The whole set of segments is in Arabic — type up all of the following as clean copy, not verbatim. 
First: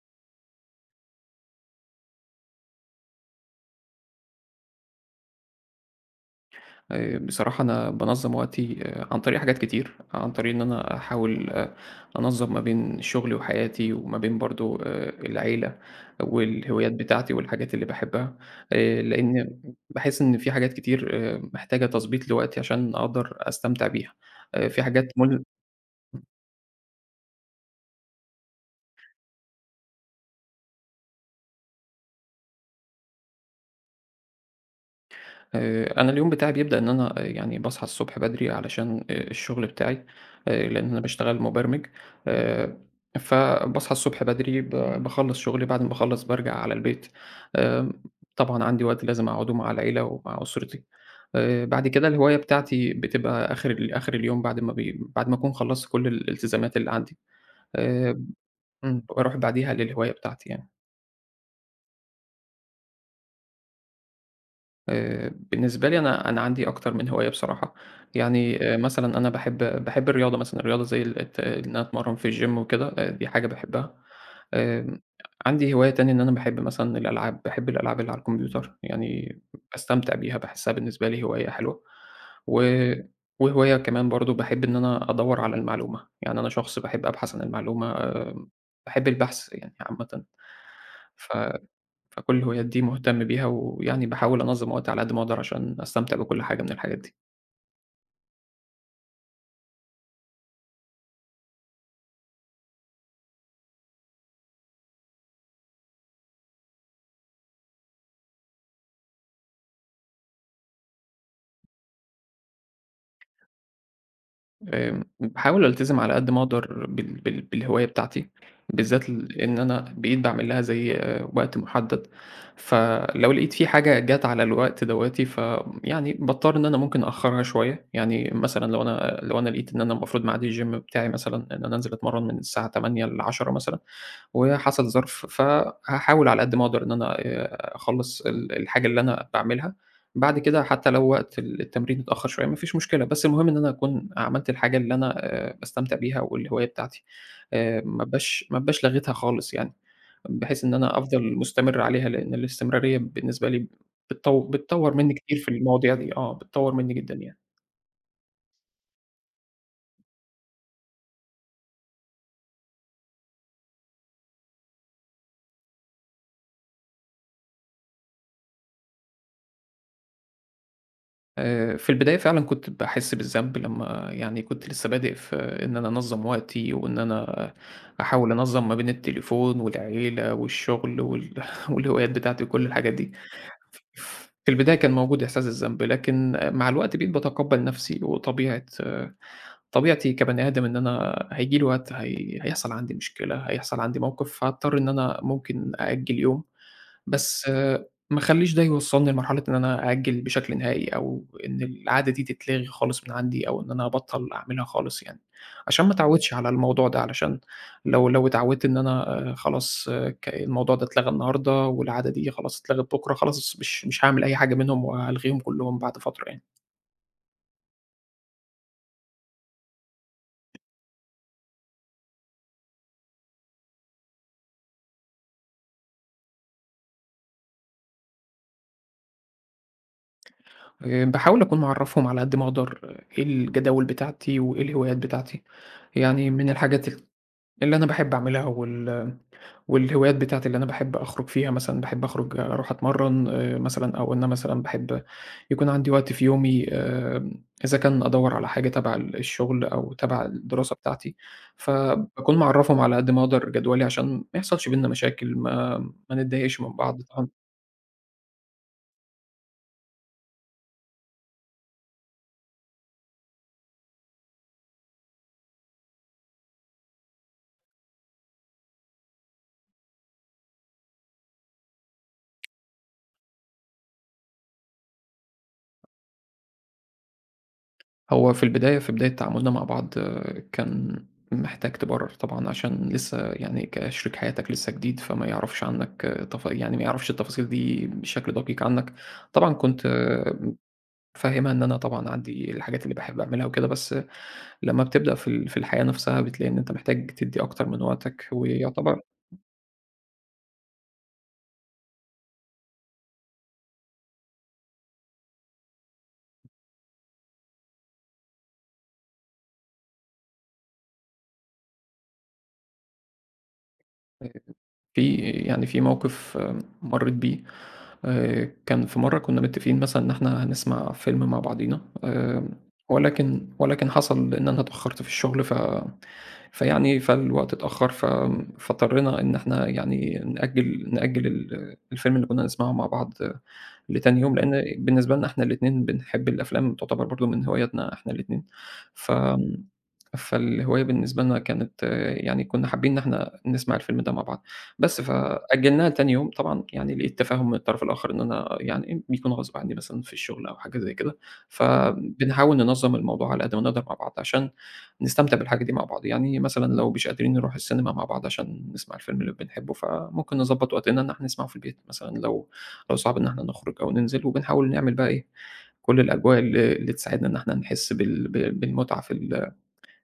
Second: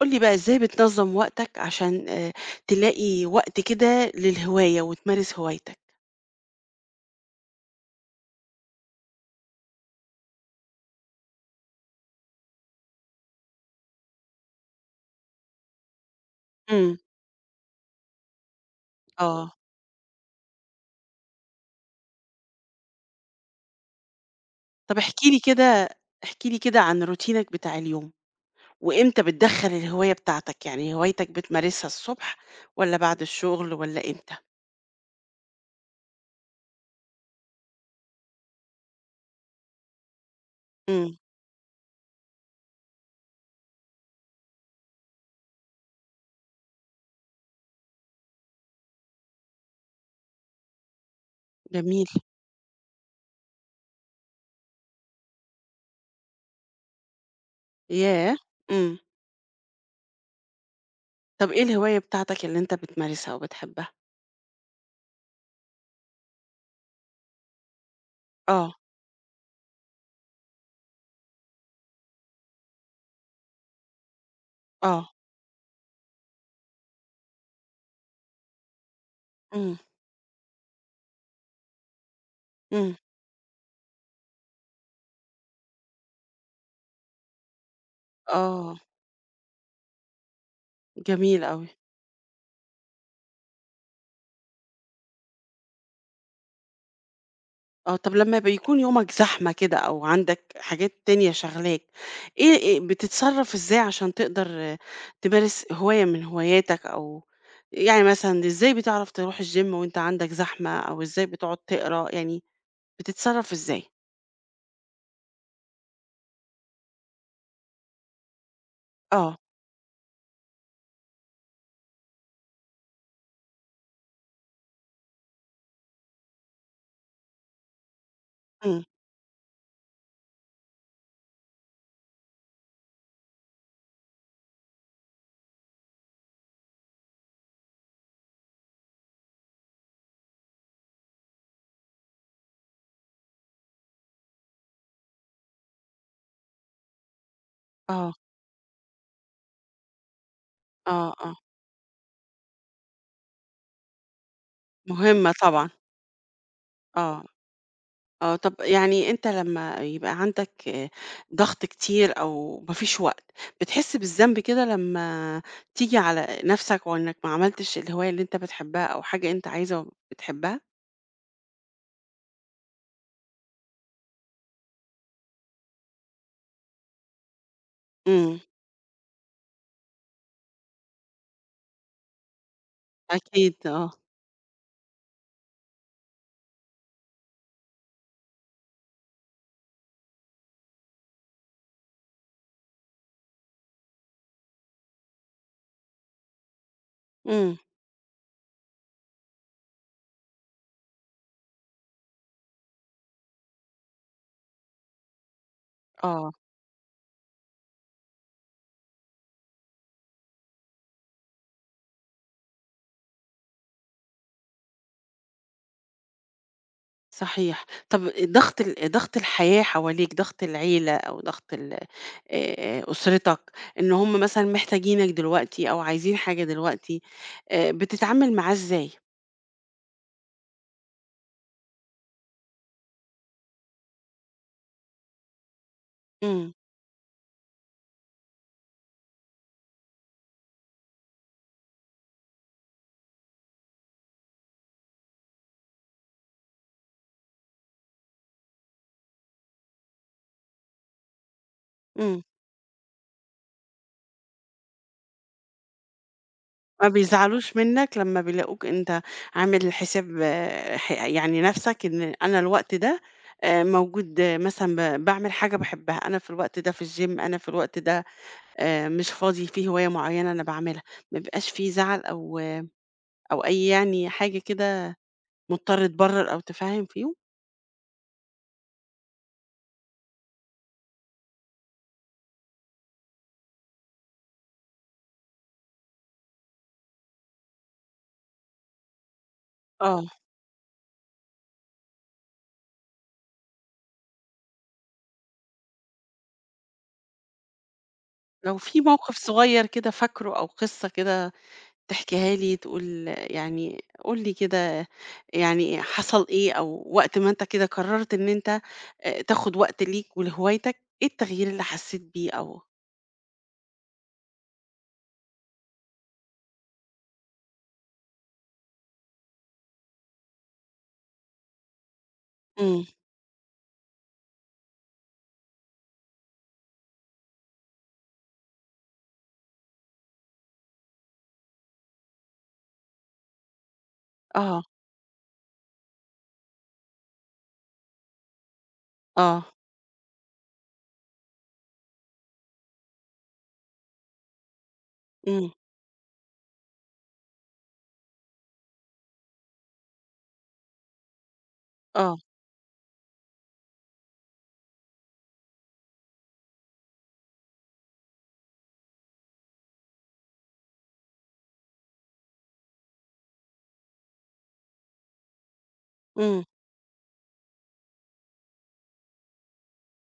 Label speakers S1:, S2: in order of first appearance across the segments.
S1: قُل لي بقى إزاي بتنظّم وقتك عشان تلاقي وقت كده للهواية وتمارس هوايتك؟
S2: بصراحة أنا بانظّم وقتي عن طريق حاجات كتير، عن طريق إن أنا أحاول أنظّم ما بين شغلي وحياتي وما بين برضه العيلة والهوايات
S1: إمم.
S2: بتاعتي والحاجات اللي باحبها. لإن
S1: آه.
S2: باحس إن في حاجات كتير محتاجة تضبيط لوقتي عشان أقدر أستمتع بيها. في
S1: طب
S2: حاجات مُلهِمة.
S1: احكِ لي كده عن روتينك بتاع اليوم، وإمتى بتدخّل الهواية بتاعتك، يعني هوايتك بتمارسها الصبح والّا بعد الشغل والّا إمتى؟
S2: أنا اليوم بتاعي بيبدأ إن أنا، يعني باصحى الصبح بدري علشان الشغل بتاعي. لإن أنا
S1: إمم،
S2: باشتغل مبرمج. آآ، فباصحى الصبح بدري باخلّص شغلي، بعد ما باخلّص بارجع على البيت. آمم، طبعًا عندي وقت لازم أقعده مع العيلة ومع أسرتي. بعد
S1: جميل.
S2: كده الهواية بتاعتي بتبقى آخر آخر اليوم بعد ما بعد ما أكون خلّصت كل الالتزامات اللي عندي. آآ،
S1: ياه! إمم.
S2: باروح بعديها للهواية بتاعتي يعني.
S1: طب إيه الهواية بتاعتك اللي أنت بتمارسها وبتحبها؟
S2: بالنسبة لي أنا عندي أكتر من هواية بصراحة، يعني
S1: آه،
S2: مثلًا أنا باحب الرياضة مثلًا، الرياضة زي ال الت إن أنا أتمرّن في الgym وكده. دي حاجة باحبها. آمم
S1: آه.
S2: عندي هواية تانية إن أنا باحب مثلًا الألعاب، باحب الألعاب اللي على الكمبيوتر، يعني
S1: إمم،
S2: باستمتع بيها، باحسّها بالنسبة لي هواية حلوة. و
S1: إمم.
S2: وهواية كمان برضه باحب إن أنا أدوّر على المعلومة، يعني أنا شخص باحب أبحث عن المعلومة.
S1: آه،
S2: باحب البحث يعني عامةً. ف
S1: جميل أوي.
S2: فكل الهوايات دي مهتم بيها، ويعني باحاول أنظّم وقتي على قد ما أقدر عشان أستمتع بكل حاجة من الحاجات دي.
S1: آه، طب لمّا بيكون يومك زحمة كده أو عندك حاجات تانية شاغلاك، إيه بتتصرّف إزاي عشان تقدر تمارس هواية من هواياتك أو يعني مثلًا إزاي بتعرف تروح الgym وأنت عندك زحمة أو إزاي بتقعد تقرا، يعني بتتصرّف إزاي؟
S2: باحاول ألتزم على قد ما أقدر بالهواية بتاعتي، بالذات
S1: آه،
S2: إن أنا بقيت باعمل لها زي، وقت محدد، فلو لقيت في حاجة جات على الوقت دوّاتي يعني باضطر إن أنا ممكن أأخرها شوية، يعني مثلًا
S1: إمم،
S2: لو أنا لقيت إن أنا المفروض ميعاد الgym بتاعي مثلًا إن أنا أنزل أتمرن من الساعة 08:00 ل10:00 مثلًا، وحصل ظرف فهاحاول على قد ما أقدر إن أنا أخلّص الحاجة اللي أنا باعملها بعد كده، حتى لو وقت التمرين اتأخّر شوية ما فيش مشكلة، بس المهم إن أنا أكون عملت الحاجة اللي أنا باستمتع بيها والهواية بتاعتي.
S1: آه،
S2: ما ابقاش لاغيتها خالص يعني، بحيث إن أنا
S1: آه،
S2: أفضل
S1: آه،
S2: مستمر عليها، لإن الاستمرارية بالنسبة لي بتطوّر منّي
S1: مهمة
S2: كتير في
S1: طبعًا،
S2: المواضيع دي. بتطوّر منّي جدًا
S1: آه.
S2: يعني.
S1: آه، طب يعني أنت لمّا يبقى عندك ضغط كتير أو ما فيش وقت، بتحس بالذنب كده لمّا تيجي على نَفْسك وإنك ما عملتش الهواية اللي أنت بتحبها أو حاجة أنت عايزها وبتحبها؟
S2: في البداية فعلًا كنت باحس بالذنب لمّا يعني كنت لسه بادئ في إن أنا أنظّم وقتي، وإن أنا أحاول
S1: إمم،
S2: أنظّم ما بين التليفون والعيلة والشغل والهوايات بتاعتي وكل الحاجات دي.
S1: أكيد آه،
S2: في البداية كان موجود إحساس الذنب، لكن مع الوقت بقيت باتقبّل نَفْسي طبيعتي كبني آدم، إن أنا هييجي لي وقت هيحصل عندي مشكلة، هيحصل عندي موقف، فهاضطر إن أنا ممكن أأجّل يوم. بس،
S1: إمم،
S2: ما اخلّيش ده يوصّلني لمرحلة إن أنا أأجّل بشكل نهائي أو إن العادة دي تتلغي خالص من عندي أو إن أنا أبطّل أعملها خالص يعني، عشان ما
S1: آه،
S2: اتعوّدش على الموضوع ده، علشان لو اتعوّدت إن أنا خلاص، الموضوع ده اتلغى النهارده والعادة دي خلاص اتلغت بُكرة، خلاص مش هاعمل أي حاجة منهم وهالغيهم كُلّهم بعد فترة يعني.
S1: صحيح. طب ضغط الحياة حواليك، ضغط العيلة أو ضغط ال أسرتك، إن هم مثلًا محتاجينك دلوقتي أو عايزين حاجة دلوقتي، بتتعامل معاه إزاي؟
S2: باحاول أكون معرّفهم على قد ما أقدر، إيه الجداول بتاعتي وإيه الهوايات بتاعتي. يعني من
S1: إمم،
S2: الحاجات اللي أنا باحب أعملها والهوايات بتاعتي اللي أنا باحب أخرج فيها مثلًا، باحب أخرج أروح أتمرّن مثلًا، أو إن أنا مثلًا باحب يكون عندي وقت في يومي، إذا كان أدوّر على حاجة تبع الشغل أو تبع الدراسة بتاعتي،
S1: إمم.
S2: فباكون معرّفهم على قد ما أقدر جدولي عشان ما يحصلش بيننا مشاكل، ما نتضايقش من
S1: ما
S2: بعض.
S1: بيزعلوش منّك لمّا بيلاقوك أنت عامل حساب آه، ح يعني نَفْسك إن أنا الوقت ده موجود مثلًا باعمل حاجة باحبها، أنا في الوقت ده في الgym، أنا في الوقت ده مش فاضي، في هواية معيّنة أنا باعملها، ما بيبقاش في زعل أو أو أي يعني حاجة كده مضطر تبرّر أو تفهّم فيهم؟
S2: هو في البداية في بداية تعاملنا مع بعض، كان محتاج تبرر طبعًا، عشان لسه يعني كشريك حياتك لسه جديد، فما يعرفش عنك، يعني ما يعرفش التفاصيل دي بشكل دقيق عنك. طبعًا كنت
S1: آه،
S2: مفهّمها إن أنا طبعًا عندي الحاجات اللي باحب أعملها وكده، بس، لمّا بتبدأ في الحياة نفسها بتلاقي إن أنت محتاج تدّي أكتر من وقتك،
S1: لو في
S2: ويعتبر
S1: موقف صغيّر كده فاكره أو قصة كده تحكيها لي تقول يعني قُل لي كده يعني حصل إيه، أو وقت ما أنت كده قررت إن أنت تاخد وقت ليك ولهوايتك، إيه التغيير اللي حسيت بيه أو
S2: في يعني في موقف، مرّيت بيه. كان في مرّة كُنّا متّفقين مثلًا إن إحنا هنسمع فيلم مع بعضينا،
S1: إمم،
S2: ولكن حصل إن أنا اتأخّرت في الشغل ف فيعني فالوقت اتأخّر فاضطرينا إن إحنا يعني نأجّل الفيلم اللي كُنّا هنسمعه مع بعض، لتاني يوم،
S1: آه،
S2: لإن بالنسبة لنا إحنا الاتنين بنحب الأفلام، تعتبر برضه من هواياتنا إحنا الاتنين.
S1: آه،
S2: فآمم فالهواية بالنسبة لنا كانت، يعني كُنّا حابين إن إحنا نسمع الفيلم ده مع بعض. بس
S1: إمم،
S2: فأجّلناها لتاني يوم، طبعًا يعني لقيت تفاهم من الطرف الآخر إن أنا يعني بيكون غصب عنّي مثلًا في الشغل أو حاجة زي كده،
S1: آه،
S2: فبنحاول ننظّم الموضوع على قد ما نقدر مع بعض عشان نستمتع بالحاجة دي مع بعض، يعني مثلًا لو مش قادرين نروح السينما مع بعض عشان نسمع الفيلم اللي بنحبه، فممكن نضبّط وقتنا إن إحنا نسمعه في البيت مثلًا، لو صعب إن إحنا نخرج أو ننزل، وبنحاول نعمل بقى إيه، كل الأجواء
S1: إمم،
S2: اللي تساعدنا إن إحنا نحس بالمتعة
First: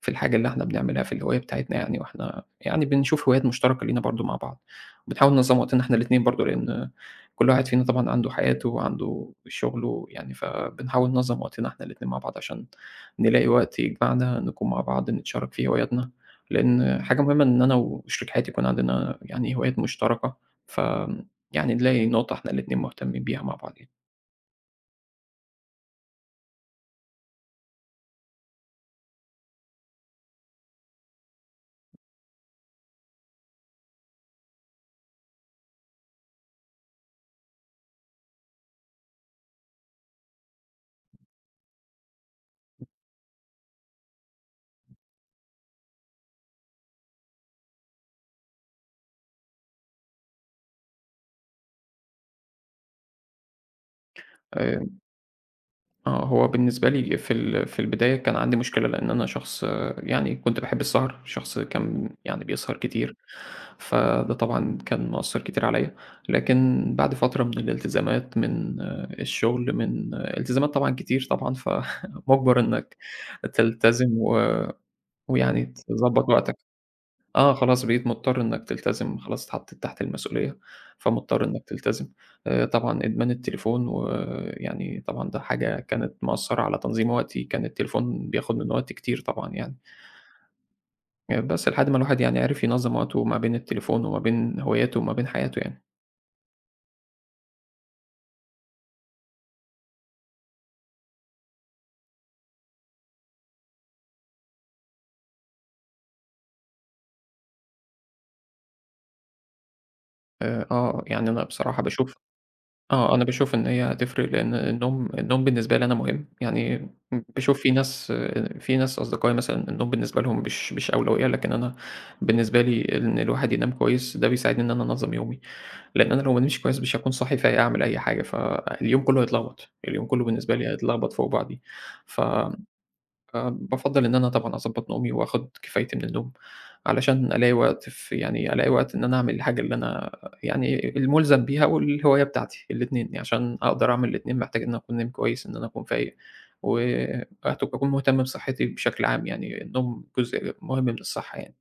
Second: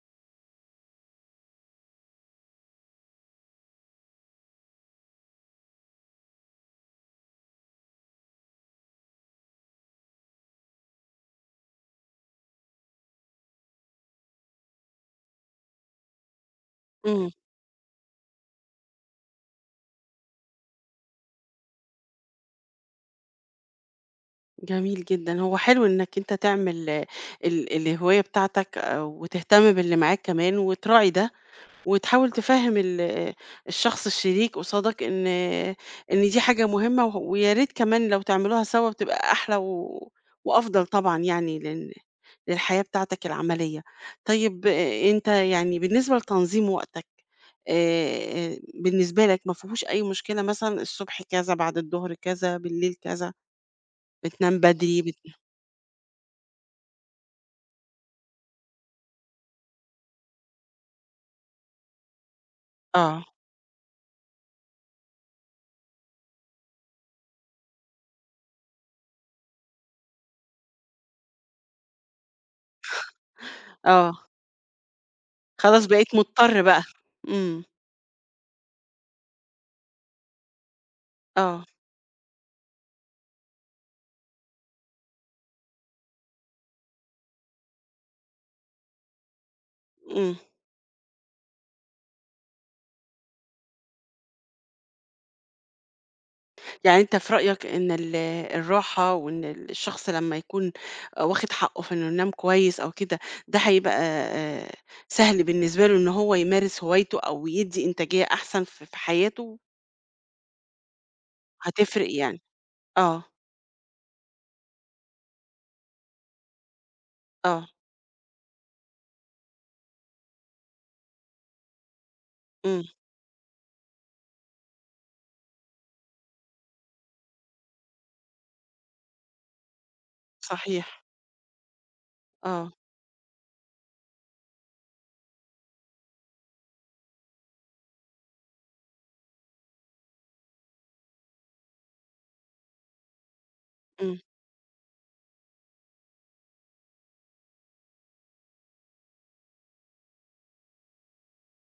S2: في الحاجة اللي إحنا بنعملها، في الهواية بتاعتنا يعني، وإحنا يعني بنشوف هوايات مشتركة لينا برضه مع بعض، وبنحاول ننظّم وقتنا إحنا الاتنين برضه، لإن كل واحد فينا طبعًا عنده حياته وعنده شغله يعني، فبنحاول ننظّم وقتنا إحنا الاتنين مع بعض عشان نلاقي وقت يجمعنا نكون مع بعض، نتشارك فيه هواياتنا، لإن حاجة
S1: إمم،
S2: مهمة إن أنا وشريك حياتي يكون عندنا يعني هوايات مشتركة، ف يعني نلاقي نقطة إحنا الاتنين مهتمين بيها مع بعض يعني.
S1: جميل جدًا، هو حلو إنك أنت تعمل آه، ال الهواية بتاعتك وتهتم باللي معاك كمان وتراعي ده. وتحاول تفهم الشخص الشريك قصادك إن دي حاجة مهمة ويا ريت كمان لو تعملوها سوا بتبقى أحلى وأفضل طبعًا يعني للحياة بتاعتك العملية. طيب أنت يعني بالنسبة لتنظيم وقتك، آآ بالنسبة لك ما فيهوش أي مشكلة مثلًا الصبح كذا، بعد الضهر كذا، بالليل كذا، بتنام
S2: آآ
S1: بدري بت
S2: هو بالنسبة لي في البداية كان عندي مشكلة، لإن أنا شخص، يعني كنت باحب السهر، شخص كان يعني بيسهر كتير،
S1: آه،
S2: فده طبعًا كان مأثّر كتير عليَّ، لكن بعد فترة من الالتزامات، من، الشغل، من، التزامات طبعًا كتير طبعًا، فمُجبر إنك تلتزم
S1: آه،
S2: ويعني
S1: خلاص بقيت
S2: تضبّط وقتك.
S1: مضطر بقى. إمم،
S2: خلاص بقيت مضطر إنّك تلتزم، خلاص اتحطّيت تحت المسؤولية، فمضطر
S1: آه،
S2: إنّك تلتزم. طبعًا إدمان التليفون ويعني طبعًا ده حاجة كانت مأثّرة على تنظيم وقتي، كان التليفون بياخُد من وقتي كتير طبعًا يعني.
S1: إمم.
S2: بس لحد ما الواحد يعني عرف ينظّم وقته ما بين التليفون وما بين هواياته وما بين حياته يعني.
S1: يعني أنت في رأيك إن الراحة وإن الشخص لمّا يكون واخد حقه في إنه ينام كويس أو كده، ده هيبقى سهل بالنسبة له إن هو يمارس هوايته أو يدّي إنتاجية أحسن في حياته
S2: يعني أنا بصراحة
S1: هتفرق
S2: باشوف
S1: يعني.
S2: آه،
S1: آه،
S2: أنا باشوف إن هي هتفرق، لإن النوم بالنسبة لي أنا مهم، يعني باشوف
S1: آه،
S2: في ناس أصدقائي مثلًا النوم بالنسبة لهم مش أولوية، لكن أنا بالنسبة
S1: إمم،
S2: لي إن الواحد ينام كويس ده بيساعدني إن أنا أنظّم يومي، لإن أنا لو ما نمتش كويس مش هاكون صاحي فايق أعمل أي حاجة، فاليوم كله هيتلخبط، اليوم كله بالنسبة لي
S1: صحيح،
S2: هيتلخبط فوق بعضيه، ف
S1: آه،
S2: فبافضّل إن أنا طبعًا أضبّط نومي وآخُد كفايتي من النوم، علشان ألاقي وقت في يعني ألاقي وقت إن أنا أعمل الحاجة اللي أنا يعني المُلزم بيها والهواية بتاعتي الاتنين، عشان أقدر أعمل
S1: إمم.
S2: الاتنين محتاج إن أنا أكون نايم كويس، إن أنا أكون فايق، وأكون مهتم بصحّتي بشكل عام يعني، النوم جزء مهم من الصحّة يعني.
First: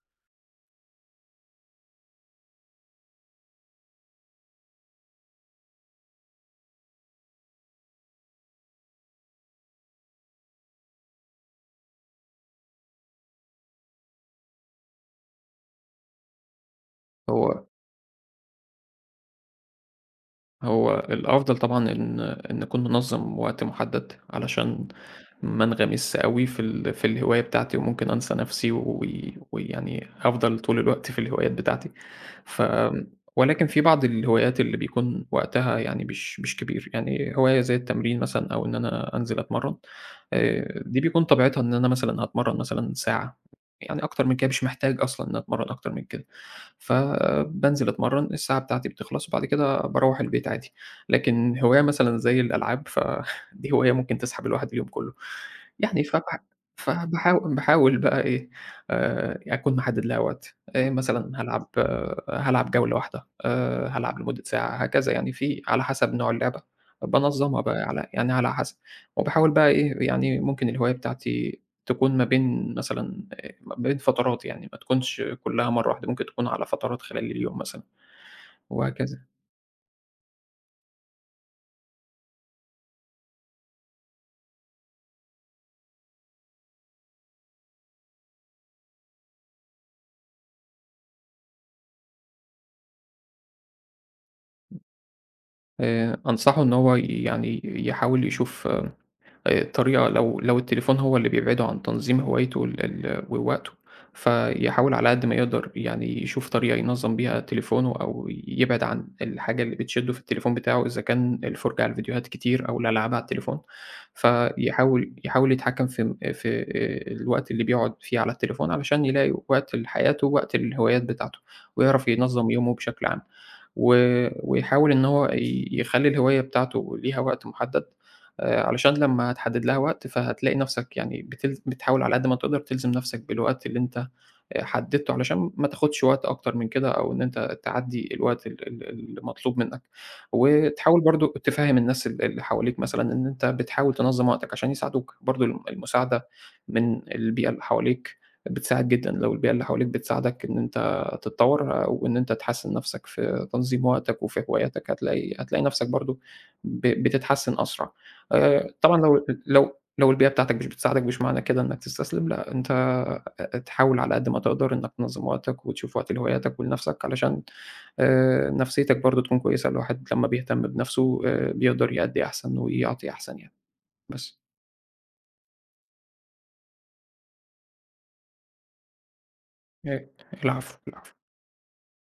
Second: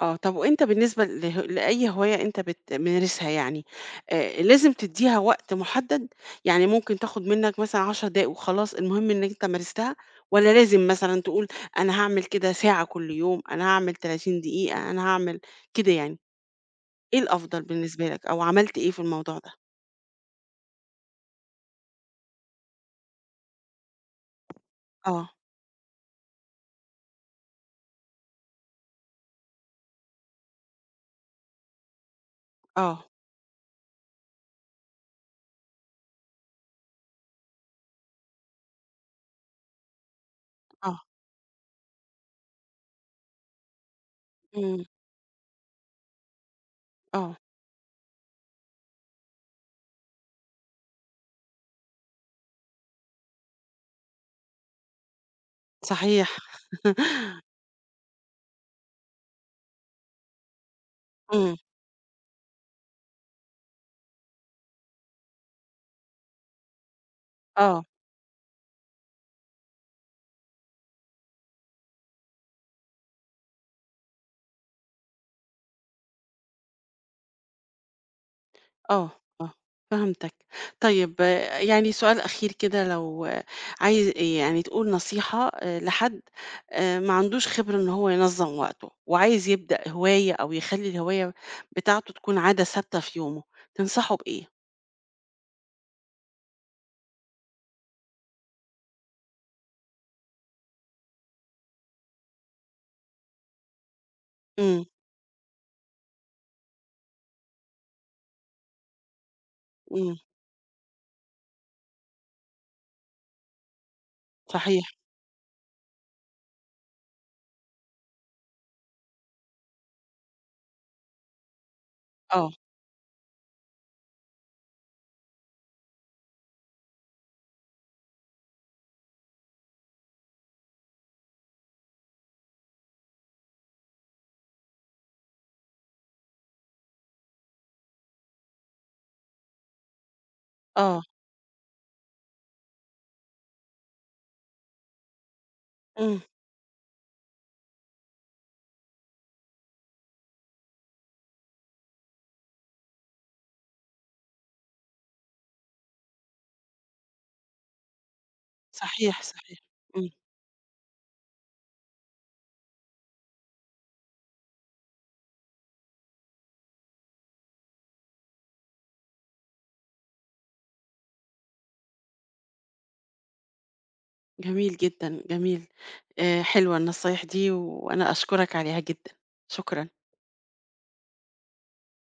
S1: آه، طب وأنت بالنسبة له لأي هواية أنت بتمارسها يعني، لازم تدّيها وقت محدد؟ يعني ممكن تاخد منّك مثلًا 10 دقايق وخلاص المهم إنك أنت مارستها، والّا لازم مثلًا تقول أنا هاعمل كده ساعة كل يوم، أنا هاعمل 30 دقيقة، أنا هاعمل كده يعني، إيه الأفضل
S2: هو
S1: بالنسبة لك أو عملت إيه في الموضوع ده؟
S2: هو الأفضل طبعًا إن أكون منظّم وقت محدد، علشان
S1: آه،
S2: ما انغمسش أوي في الهواية بتاعتي، وممكن أنسى نفسي ويعني أفضل طول الوقت في الهوايات بتاعتي. ف
S1: آه،
S2: ولكن في بعض الهوايات اللي بيكون وقتها يعني مش كبير، يعني هواية زي التمرين مثلًا أو إن أنا أنزل أتمرّن.
S1: آه،
S2: دي بيكون طبيعتها إن أنا مثلًا هاتمرّن مثلًا ساعة، يعني أكتر من كده مش
S1: إمم،
S2: محتاج أصلًا إن أتمرّن أكتر من كده.
S1: آه،
S2: فبانزل أتمرّن، الساعة بتاعتي بتخلص وبعد كده باروّح البيت عادي. لكن هواية مثلًا زي الألعاب، فدي هواية ممكن تسحب الواحد اليوم كلّه. يعني
S1: صحيح،
S2: فبح فباحاو باحاول بقى إيه. أكون محدد لها وقت. مثلًا
S1: إمم،
S2: هالعب جولة واحدة، هالعب لمدة ساعة، هكذا يعني في على حسب نوع اللعبة، بانظّمها بقى
S1: آه.
S2: على يعني على حسب. وباحاول بقى إيه، يعني ممكن الهواية بتاعتي تكون ما بين مثلًا بين فترات يعني، ما تكونش كلّها مرّة واحدة، ممكن تكون على فترات خلال اليوم مثلًا
S1: آه،
S2: وهكذا.
S1: آه، فهمتك. طيب يعني سؤال أخير كده لو عايز يعني تقول نصيحة لحد ما عندوش خبرة إن هو ينظّم وقته، وعايز يبدأ هواية أو يخلّي الهواية بتاعته تكون عادة ثابتة في يومه، تنصحه بإيه؟
S2: أنصحه إن هو يعني يحاول يشوف طريقة، لو التليفون هو اللي بيبعده عن تنظيم هوايته ال ال ووقته،
S1: إمم،
S2: فيحاول على قد ما يقدر يعني يشوف طريقة ينظّم بيها تليفونه أو يبعد عن الحاجة اللي بتشدّه
S1: إمم،
S2: في التليفون بتاعه، إذا كان الفُرجة على الفيديوهات كتير أو الألعاب على التليفون،
S1: صحيح،
S2: يحاول يتحكّم في الوقت اللي بيقعد فيه على التليفون علشان يلاقي وقت لحياته ووقت للهوايات بتاعته، ويعرف
S1: آه،
S2: ينظّم يومه بشكل عام. و ويحاول إن هو يخلّي الهواية بتاعته ليها وقت محدد. علشان لمّا هتحدد لها وقت فهتلاقي نَفْسك يعني بتحاول على قد ما تقدر تلزم نَفْسك بالوقت اللي أنت حددته علشان ما تاخدش وقت أكتر من كده، أو إن أنت تعدّي الوقت ال ال المطلوب منّك، وتحاول
S1: آه،
S2: برضه تفهّم الناس اللي حواليك مثلًا إن أنت بتحاول تنظّم وقتك عشان يساعدوك، برضه
S1: إمم،
S2: المساعدة من البيئة اللي حواليك بتساعد جدًا، لو البيئة اللي حواليك بتساعدك إن أنت تتطوّر، وإن أنت تحسّن نَفْسك في تنظيم وقتك وفي هواياتك هتلاقي نفسك برضه بتتحسّن أسرع. طبعًا
S1: صحيح، صحيح، إمم،
S2: لو البيئة بتاعتك مش بتساعدك، مش معنى كده إنّك تستسلم، لأ، أنت تحاول على قد ما تقدر إنّك تنظّم وقتك وتشوف وقت لهواياتك ولنفسك، علشان نفسيتك برضه تكون كويسة، الواحد لمّا بيهتم بنفسه بيقدر يأدّي أحسن ويعطي أحسن يعني، بس.
S1: جميل جدًا، جميل. حلوة النصايح دي وأنا أشكرك عليها جدًا، شكرًا.
S2: آآ العفو، العفو.